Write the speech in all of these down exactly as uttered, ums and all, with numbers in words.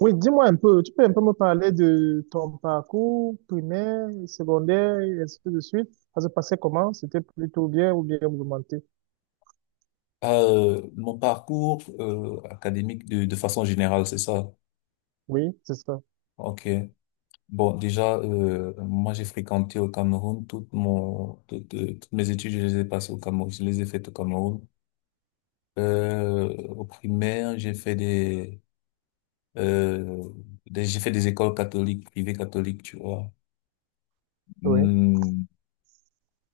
Oui, dis-moi un peu, tu peux un peu me parler de ton parcours primaire, secondaire, et ainsi de suite. Ça se passait comment? C'était plutôt bien ou bien mouvementé? Euh, mon parcours euh, académique de, de façon générale, c'est ça. Oui, c'est ça. Ok. Bon, déjà, euh, moi, j'ai fréquenté au Cameroun toutes mon toutes, euh, toutes mes études, je les ai passées au Cameroun, je les ai faites au Cameroun. Euh, au primaire, j'ai fait des, euh, des- j'ai fait des écoles catholiques, privées catholiques, tu vois. Oui, Hmm.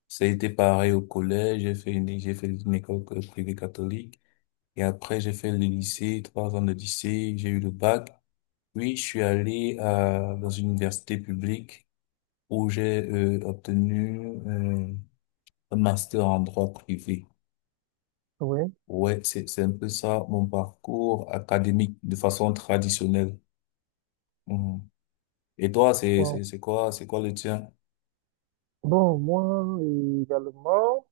Ça a été pareil au collège, j'ai fait une, j'ai fait une école euh, privée catholique. Et après, j'ai fait le lycée, trois ans de lycée, j'ai eu le bac. Oui, je suis allé à, dans une université publique où j'ai euh, obtenu euh, un master en droit privé. oui. Ouais, c'est, c'est un peu ça mon parcours académique de façon traditionnelle. Mhm. Et toi, c'est, Bon, c'est, c'est quoi, c'est quoi le tien? Bon, moi également.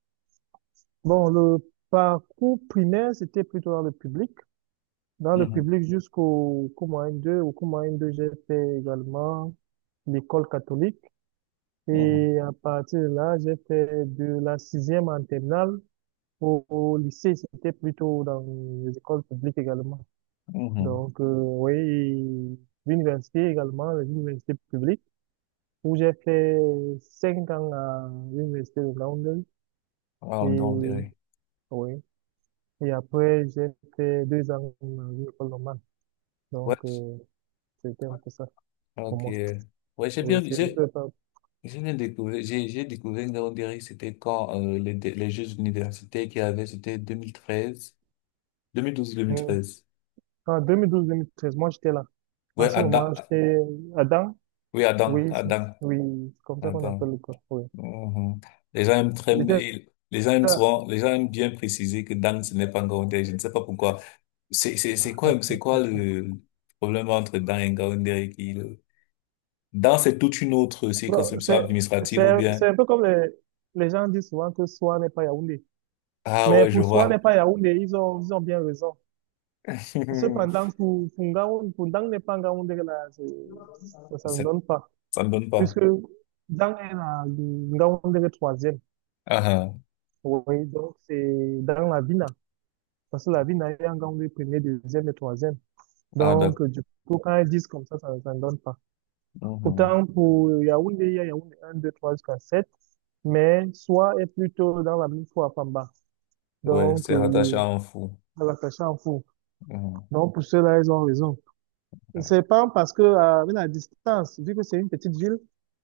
Bon, le parcours primaire, c'était plutôt dans le public. Dans le Mhm, public jusqu'au cours moyen deux. Au cours moyen deux, j'ai fait également l'école catholique. mhm, Et à partir de là, j'ai fait de la sixième en terminale. Au, au lycée, c'était plutôt dans les écoles publiques également. mhm. Donc, euh, oui, l'université également, les universités publiques où j'ai fait cinq ans à l'université de Londres. Ah, donc, Et, euh, oui. Et après, j'ai fait deux ans à une école normale. Donc, ouais, euh, c'était un peu ça pour ok. moi. Ouais, j'ai Oui, bien, c'est un j'ai, peu ça. j'ai bien découvert, j'ai, j'ai découvert, on dirait que c'était quand euh, les, les Jeux universitaires qu'il y avait, c'était deux mille treize, Mm. deux mille douze-deux mille treize. En deux mille douze-deux mille treize, moi, j'étais là. En Ouais, ce Adam. moment, j'étais à Dan. Oui, Adam. Oui, c'est- Adam. oui, c'est comme ça qu'on appelle Adam. le corps. Oui. Mhm. Les gens aiment très, J'étais ils- les gens aiment souvent, Les gens aiment bien préciser que Dan, ce n'est pas Ngaoundéré. Je ne sais pas pourquoi. C'est, c'est, c'est quoi, c'est quoi le problème entre Dan et Ngaoundéré qui, le- Dan, c'est toute une autre Bon, circonscription C'est, administrative c'est, ou c'est bien. un peu comme les, les gens disent souvent que Soi n'est pas Yaoundé. Ah Mais ouais, je pour Soi n'est vois. pas Yaoundé, ils ont, ils ont bien raison. Cependant, pour, pour Ngaoundé, pour Dang n'est pas Ngaoundé, là, c'est- ça, ça Ça, ne donne pas. ça ne donne Puisque pas. Dang est la, Ngaoundé est troisième. Ah, ah, Oui, donc c'est dans la Vina. Parce que la Vina est Ngaoundé premier, deuxième et troisième. ah, Donc, d'accord. du coup, quand ils disent comme ça, ça, ça ne donne pas. Mhm. Autant pour Yaoundé, il y a Yaoundé un, deux, trois jusqu'à sept, mais Soa est plutôt dans la même fois à Pamba. Ouais, Donc, c'est rattaché euh, à un fou. à la Cachanfou. Mhm. Donc, pour cela, ils ont raison. Ouais. C'est pas parce que, euh, avec la distance, vu que c'est une petite ville,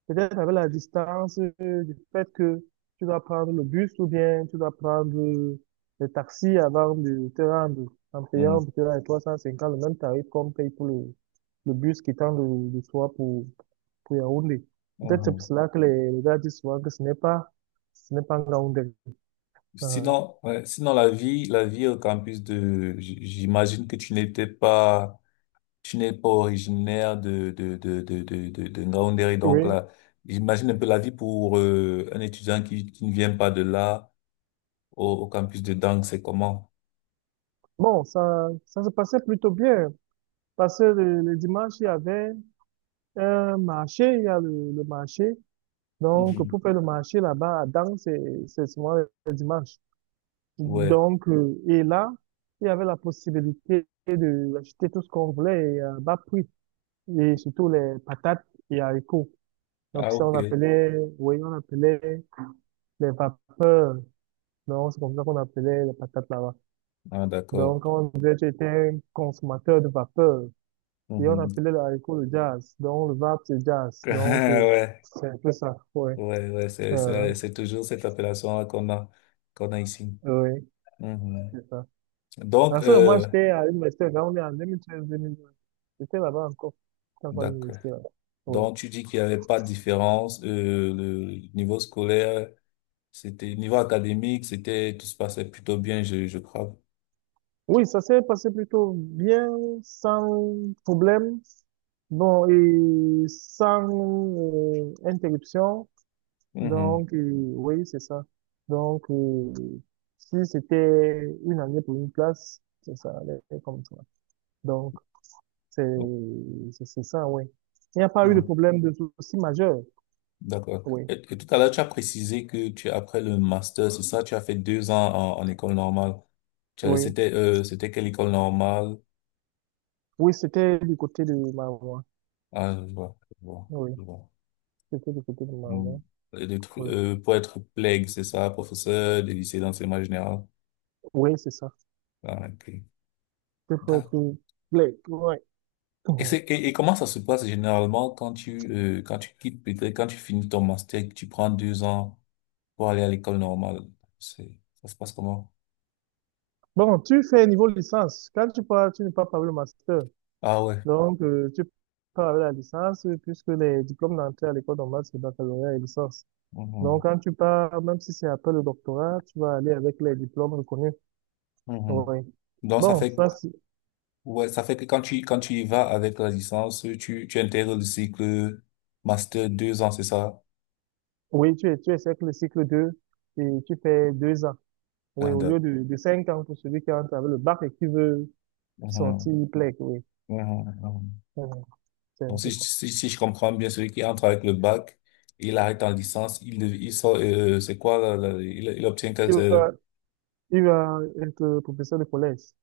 peut-être avec la distance euh, du fait que tu dois prendre le bus ou bien tu dois prendre euh, le taxi avant de te rendre en payant Mhm. peut-être à trois cent cinquante le même tarif qu'on paye pour le, le bus qui tend de, de Soa pour, pour Yaoundé. Peut-être c'est pour Mhm. cela que les, les gars disent souvent que ce n'est pas, ce n'est pas Ngaoundé. Euh, Sinon, ouais, sinon la vie, la vie au campus de, j- j'imagine que tu n'étais pas, tu n'es pas originaire de de de de de de, de Ngaoundéré. donc oui. là, j'imagine un peu la vie pour euh, un étudiant qui qui ne vient pas de là au, au campus de Dang, c'est comment? Bon, ça, ça se passait plutôt bien. Parce que le, le dimanche, il y avait un marché, il y a le, le marché. Donc, Mhm. pour faire le marché là-bas, à Dang, c'est, c'est souvent le dimanche. Ouais. Donc, euh, et là, il y avait la possibilité de acheter tout ce qu'on voulait et à bas prix. Et surtout les patates et haricots. Donc, Ah, ça, ok. on appelait, oui, on appelait les vapeurs. Non, c'est comme ça qu'on appelait les patates là-bas. Ah, d'accord. Donc, on disait que j'étais un consommateur de vapeur. Et on Mhm. appelait le haricot le jazz. Donc, le vape, c'est jazz. Donc, euh, c'est un peu ça. Ouais. Ouais, ouais, ouais, c'est Euh, c'est c'est toujours cette appellation-là qu'on a qu'on a ici. oui, Mhm. c'est ça. Donc, En ce moment, euh, j'étais à l'université. Là, on est en deux mille treize-deux mille douze. J'étais là-bas encore. J'étais encore à d'accord. l'université là. Oui. Donc, tu dis qu'il n'y avait pas de différence. euh, le niveau scolaire, c'était, niveau académique, c'était, tout se passait plutôt bien, je, je crois. Oui, ça s'est passé plutôt bien, sans problème. Bon, et sans euh, interruption. Mhm. Donc, euh, oui, c'est ça. Donc, euh, si c'était une année pour une classe, ça, ça allait comme ça. Donc, c'est, Oh, c'est c'est ça, oui. Il n'y a pas eu de mhm. problème de souci majeur. D'accord. Oui, Et, et tout à l'heure, tu as précisé que tu, après le master, c'est ça, tu as fait deux ans en, en école normale. Tu as- oui. C'était, euh, c'était quelle école normale? Oui, c'était du côté de ma maman. Ah, je vois, je vois, Oui, je vois. c'était du côté de ma Mhm. maman. Et le tru- Oui, euh, pour être PLEG, c'est ça, professeur des lycées d'enseignement général. oui, c'est ça. Ah, ok. C'est pour pour- pour- ouais. Et c'est, et, et comment ça se passe généralement quand tu, euh, quand tu quittes, peut-être quand tu finis ton master, que tu prends deux ans pour aller à l'école normale? C'est, ça se passe comment? Bon, tu fais niveau licence. Quand tu pars, tu ne pars pas par le master. Ah ouais. Donc, euh, tu pars avec la licence, euh, puisque les diplômes d'entrée à l'école normale, c'est baccalauréat et licence. Donc, Mhm. quand tu pars, même si c'est après le doctorat, tu vas aller avec les diplômes reconnus. Mhm. Oui. Donc ça Bon, fait, ça, c'est- ouais, ça fait que quand tu, quand tu y vas avec la licence, tu, tu intègres le cycle master deux ans, c'est ça? oui, tu, tu essaies que le cycle deux, et tu fais deux ans. Oui, Ah, au lieu d'accord. de, de cinq ans pour celui qui entre avec le bac et qui veut Mhm. sortir P L E C, oui. Mhm. Mhm. Mhm, c'est un Donc si, peu je- ça. si, si je comprends bien, celui qui entre avec le bac, il arrête en licence, il, il sort, euh, c'est quoi, là, là, il, il obtient quel, Il va, euh, il va être professeur de collège.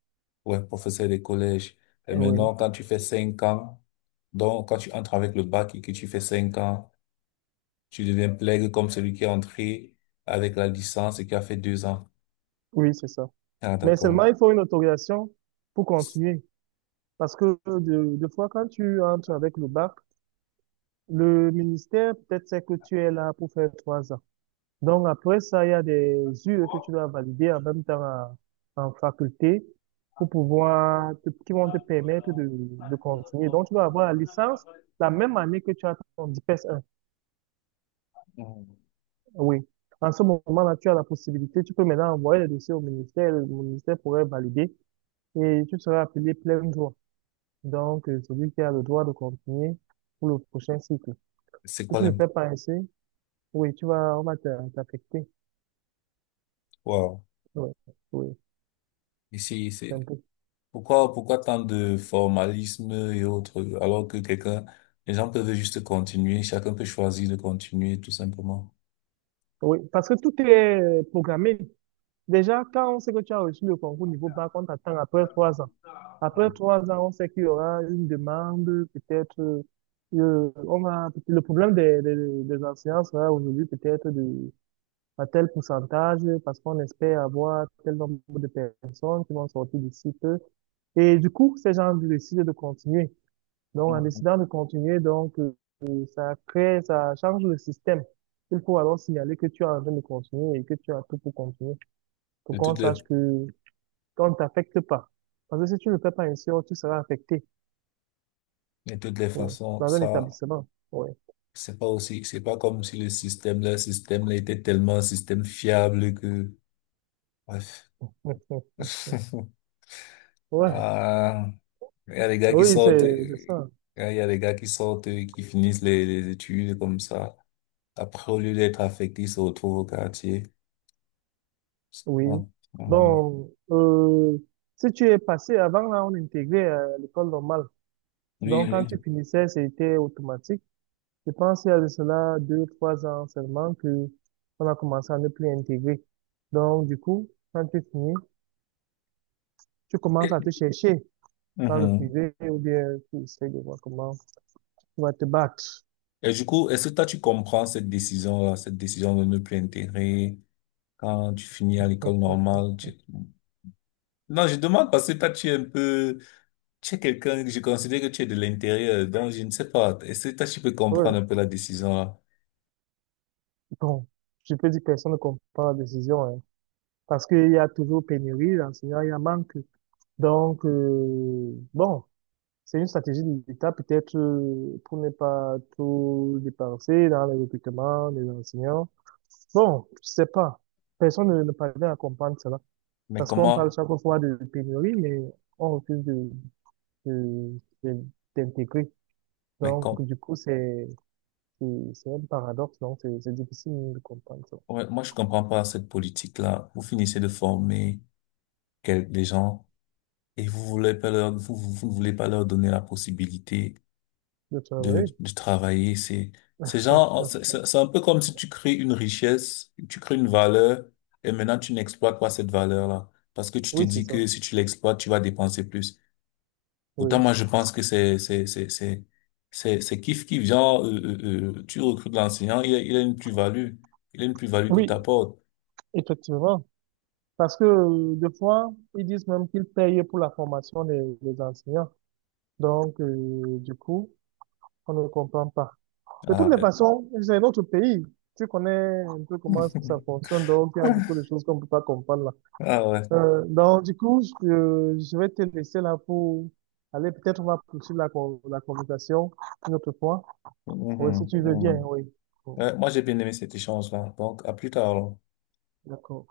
Ouais, professeur des collèges. Et Oui, maintenant, quand tu fais cinq ans, donc quand tu entres avec le bac et que tu fais cinq ans, tu deviens plègue comme celui qui est entré avec la licence et qui a fait deux ans. oui, c'est ça. Ah, Mais d'accord. seulement, il faut une autorisation pour continuer. Parce que de- deux fois, quand tu entres avec le bac, le ministère, peut-être c'est que tu es là pour faire trois ans. Donc après ça, il y a des U E que tu dois valider en même temps à- en faculté pour pouvoir, te- qui vont te permettre de, de continuer. Donc tu dois avoir la licence la même année que tu as ton D P S un. Mm. Oui. En ce moment-là, tu as la possibilité, tu peux maintenant envoyer le dossier au ministère, le ministère pourrait valider et tu seras appelé plein droit. Donc euh, celui qui a le droit de continuer pour le prochain cycle. C'est Si quoi tu ne l'imp... fais pas ainsi, oui, tu vas, on va t'a- t'affecter. Wow. Oui, oui, Ici, c'est c'est... un peu. Pourquoi, pourquoi tant de formalisme et autres, alors que quelqu'un, les gens peuvent juste continuer, chacun peut choisir de continuer, tout simplement. Oui, parce que tout est programmé. Déjà, quand on sait que tu as reçu le concours niveau bac, on t'attend après trois ans. Après trois ans, on sait qu'il y aura une demande, peut-être, euh, euh, on va, le problème des, des, des enseignants sera aujourd'hui peut-être de, à tel pourcentage, parce qu'on espère avoir tel nombre de personnes qui vont sortir d'ici peu. Et du coup, ces gens décident de continuer. Donc, en Mhm. décidant de continuer, donc, euh, euh, ça crée, ça change le système. Il faut alors signaler que tu es en train de continuer et que tu as tout pour continuer, pour De qu'on toutes les, sache que qu'on ne t'affecte pas. Parce que si tu ne le fais pas ainsi, oh, tu seras affecté, de toutes les oui, façons, dans un ça, établissement, oui. C'est pas aussi, c'est pas comme si le système, le système là était tellement un système fiable que, bref. Ouais. Ah, il y a des gars qui Oui, sortent, c'est euh, c'est ça, il y a des gars qui sortent, euh, qui finissent les, les études comme ça. Après, au lieu d'être affectés, ils se retrouvent au quartier. Ah, oui. mhm. Donc, euh, si tu es passé, avant là, on intégrait euh, l'école normale. Oui, Donc, quand oui. tu finissais, c'était automatique. Je pense qu'il y a de cela deux, trois ans seulement que on a commencé à ne plus intégrer. Donc, du coup, quand tu finis, tu commences Et, à te chercher dans le mhm. privé ou bien tu essaies de voir comment tu vas te battre. Et du coup, est-ce que toi, tu comprends cette décision-là, cette décision de ne plus intégrer quand tu finis à l'école normale? tu- Non, je demande parce que toi, tu es un peu, tu es quelqu'un que je considère que tu es de l'intérieur, donc je ne sais pas. Est-ce que toi, tu peux Ouais. comprendre un peu la décision là? Bon, je peux dire que personne ne comprend la décision, hein. Parce qu'il y a toujours pénurie d'enseignants, il y a manque. Donc, euh, bon. C'est une stratégie de l'État, peut-être, euh, pour ne pas tout dépenser dans les recrutements des enseignants. Bon, je sais pas. Personne ne, ne parvient à comprendre cela. Mais Parce qu'on parle comment, chaque fois de pénurie, mais on refuse de, de- de- d'intégrer. mais Donc, com- du coup, c'est, c'est c'est un paradoxe. Donc, c'est c'est difficile de comprendre ça. ouais, moi, je comprends pas cette politique-là. Vous finissez de former quel- les gens et vous voulez pas leur, vous, vous vous ne voulez pas leur donner la possibilité De de, travailler. de travailler. C'est, c'est genre, c'est c'est- C'est un peu comme si tu crées une richesse, tu crées une valeur et maintenant tu n'exploites pas cette valeur-là parce que tu te Oui, c'est dis ça. que si tu l'exploites, tu vas dépenser plus. Autant Oui. moi, je pense que c'est, c'est, c'est, c'est, c'est, c'est kiff qui vient euh, euh, euh, tu recrutes l'enseignant, il a, il a une plus-value. Il a une plus-value qui Oui, t'apporte. effectivement. Parce que, euh, des fois, ils disent même qu'ils payent pour la formation des, des enseignants. Donc, euh, du coup, on ne comprend pas. De toutes Ah, les euh. façons, c'est notre pays. Tu connais un peu comment est-ce que ça fonctionne, donc il y a beaucoup de choses qu'on ne peut pas comprendre là. ah ouais. Euh, donc, du coup, je, je vais te laisser là pour aller, peut-être on va poursuivre la, con- la conversation une autre fois. Oui, si Mhm, tu veux bien, mhm. oui. Bon, Ouais, moi, j'ai bien aimé cet échange-là. Donc, à plus tard. Alors. d'accord.